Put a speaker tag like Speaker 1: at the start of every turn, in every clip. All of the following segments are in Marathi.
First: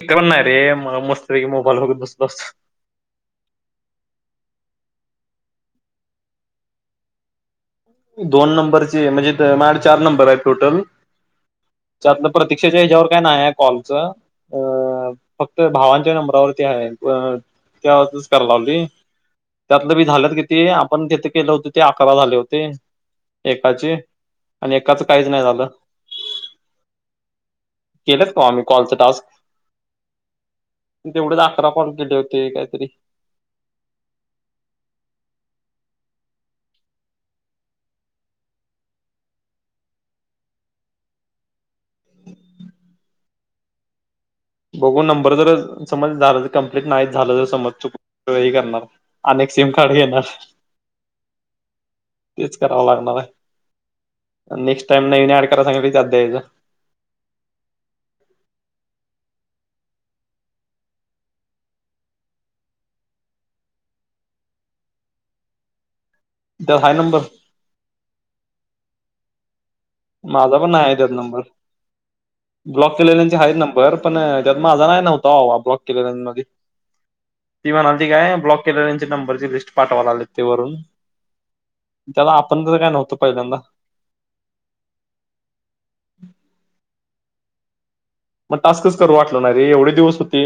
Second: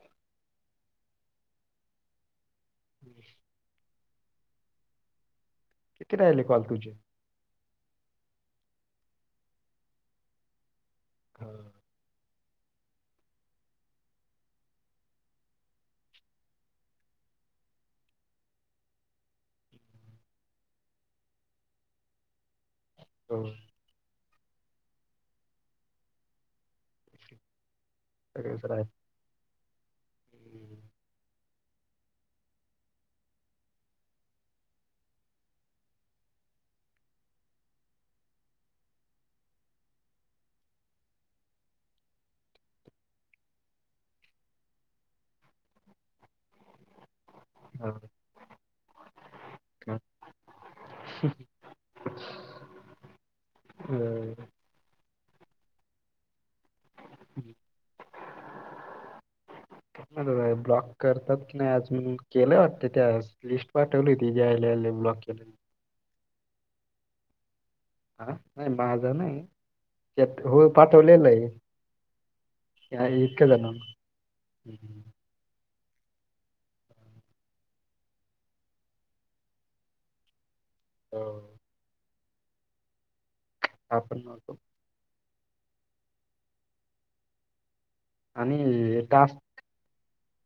Speaker 1: ते पण नाही रे म मस्त पैकी मोबाईल बघत बसलो असतो.
Speaker 2: [inaudible] किती राहिले कॉल तुझे?
Speaker 1: दोन नंबरचे म्हणजे माड चार नंबर आहेत टोटल
Speaker 2: [inaudible]
Speaker 1: त्यातल प्रतीक्षेच्या ह्याच्यावर काय नाहीये कॉलच. अ फक्त भावांच्या नंबरा वरती आहे त्या वरच करा लावली. त्यातल बी झालत किती आपण तिथे केल होत ते अकरा झाले होते
Speaker 2: हो,
Speaker 1: एकाची आणि एकाच काहीच नाही झाल. केलच का
Speaker 2: सगळे
Speaker 1: आम्ही
Speaker 2: जरा
Speaker 1: कॉलच टास्क तुला अकरा कॉल केले होते काइतरी बघू नंबर जर समज जाल तर कमप्लीट नाही जाल तर समज
Speaker 2: हा,
Speaker 1: चुक तो ही करणार अनेक सिम कार्ड
Speaker 2: का?
Speaker 1: घेणार तेच कराव लागणार आहे.
Speaker 2: [unintelligible]
Speaker 1: नेक्स्ट टाइम नवीन ऍड करा सांगितलं की त्यात द्यायचं.
Speaker 2: [inaudible]
Speaker 1: [inaudible]
Speaker 2: दादा ब्लॉक करतात की नाही अजून केल वाटत ते आज लिस्ट पाठवली ती जायले की ब्लॉक केलं.
Speaker 1: दहा नंबर?
Speaker 2: हा नाही माझ नाही त्यात
Speaker 1: माझा
Speaker 2: हो
Speaker 1: पण आहे त्यात
Speaker 2: पाठवलेल
Speaker 1: नंबर
Speaker 2: आहे.
Speaker 1: ब्लॉक केलेल्या चे
Speaker 2: इतकं
Speaker 1: आहे
Speaker 2: जण
Speaker 1: नंबर पण त्यात माझा नाही नव्हता ब्लॉक केलेल्यांमधे ती म्हणाली ते काय ब्लॉक केलेल्याचे नंबरची लिस्ट पाठवा लागले ते वरून
Speaker 2: हो
Speaker 1: त्याला आपण तर काय नव्हतो पहिल्यांदा.
Speaker 2: आपण नव्हतो.
Speaker 1: [inaudible] मग टास्कच
Speaker 2: आणि
Speaker 1: करू
Speaker 2: टास्क
Speaker 1: वाटल नाई. अरे एवढे दिवस होते,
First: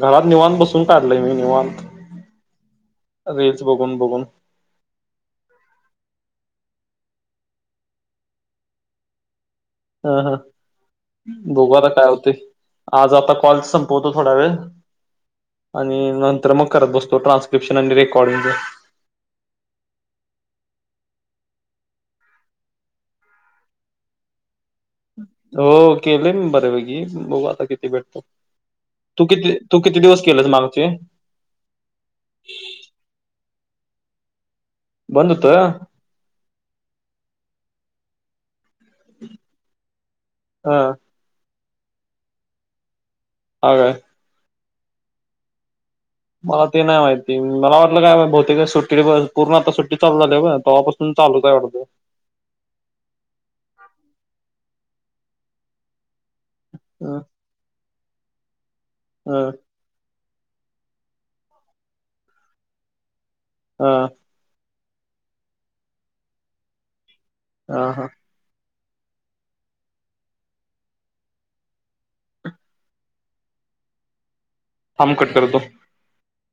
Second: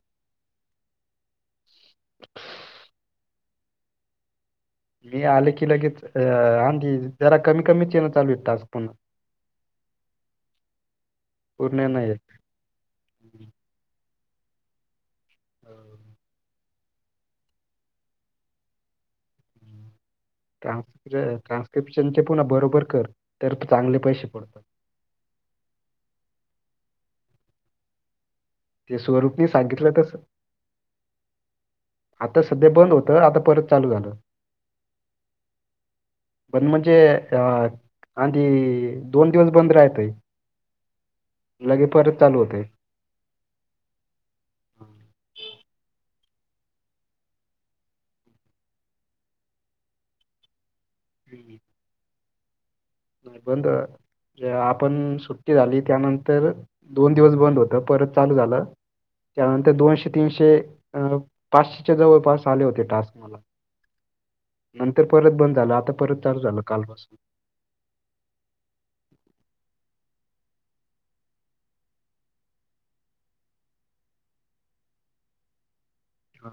Speaker 1: घरात निवांत बसून काढलय मी निवांत.
Speaker 2: [inaudible]
Speaker 1: रील्स बघून बघून.
Speaker 2: मी आले की लगेच आणधी जरा कमी कमीच येन चालू आहे टास्क पुन्हा.
Speaker 1: हा हा बघू
Speaker 2: पूर्ण
Speaker 1: आता काय
Speaker 2: नाही आहेत.
Speaker 1: होते. आज आता कॉल संपवतो थोडा वेळ आणि नंतर मग करत बसतो ट्रानस्क्रिप्शन आणि रेकॉर्डिंगच.
Speaker 2: ट्रान्स ट्रान्स्क्रिप्शन चे पुन्हा बरोबर कर, तर चांगले पैशे पडतात.
Speaker 1: हो केले मी बऱ्यापैकी, बघू आता किती भेटत्यात?
Speaker 2: ते
Speaker 1: तू
Speaker 2: स्वरूपनी
Speaker 1: किती तू
Speaker 2: सांगितलं
Speaker 1: किती
Speaker 2: तसं.
Speaker 1: दिवस केलेस मागचे?
Speaker 2: आता सध्या बंद होतं, आता परत चालू झालं.
Speaker 1: बंद होत?
Speaker 2: बंद म्हणजे आ आधी दोन दिवस बंद राहतेय.
Speaker 1: हा
Speaker 2: लगे परत चालू होतय.
Speaker 1: हा का
Speaker 2: हं.
Speaker 1: मला ते नाही माहिती मला वाटलं काय बहुतेक सुट्टी पूर्ण आता सुट्टी चालू झाली आहे वय तेव्हा पासु सून चालू काय वाटते.
Speaker 2: नाही बंद जे आपण सुट्टी झाली त्यानंत तर दोन
Speaker 1: ह
Speaker 2: दिवस बंद होत परत चालू झालं,
Speaker 1: ह
Speaker 2: त्यानंतर दोनशे तीनशे अ पाचशेच्या जवळपास आले होते टास्क मला.
Speaker 1: आ
Speaker 2: नंतर परत बंद झाल आता परत चालू झालं कालपासून.
Speaker 1: आ हा, थांब कट करतो.
Speaker 2: हा,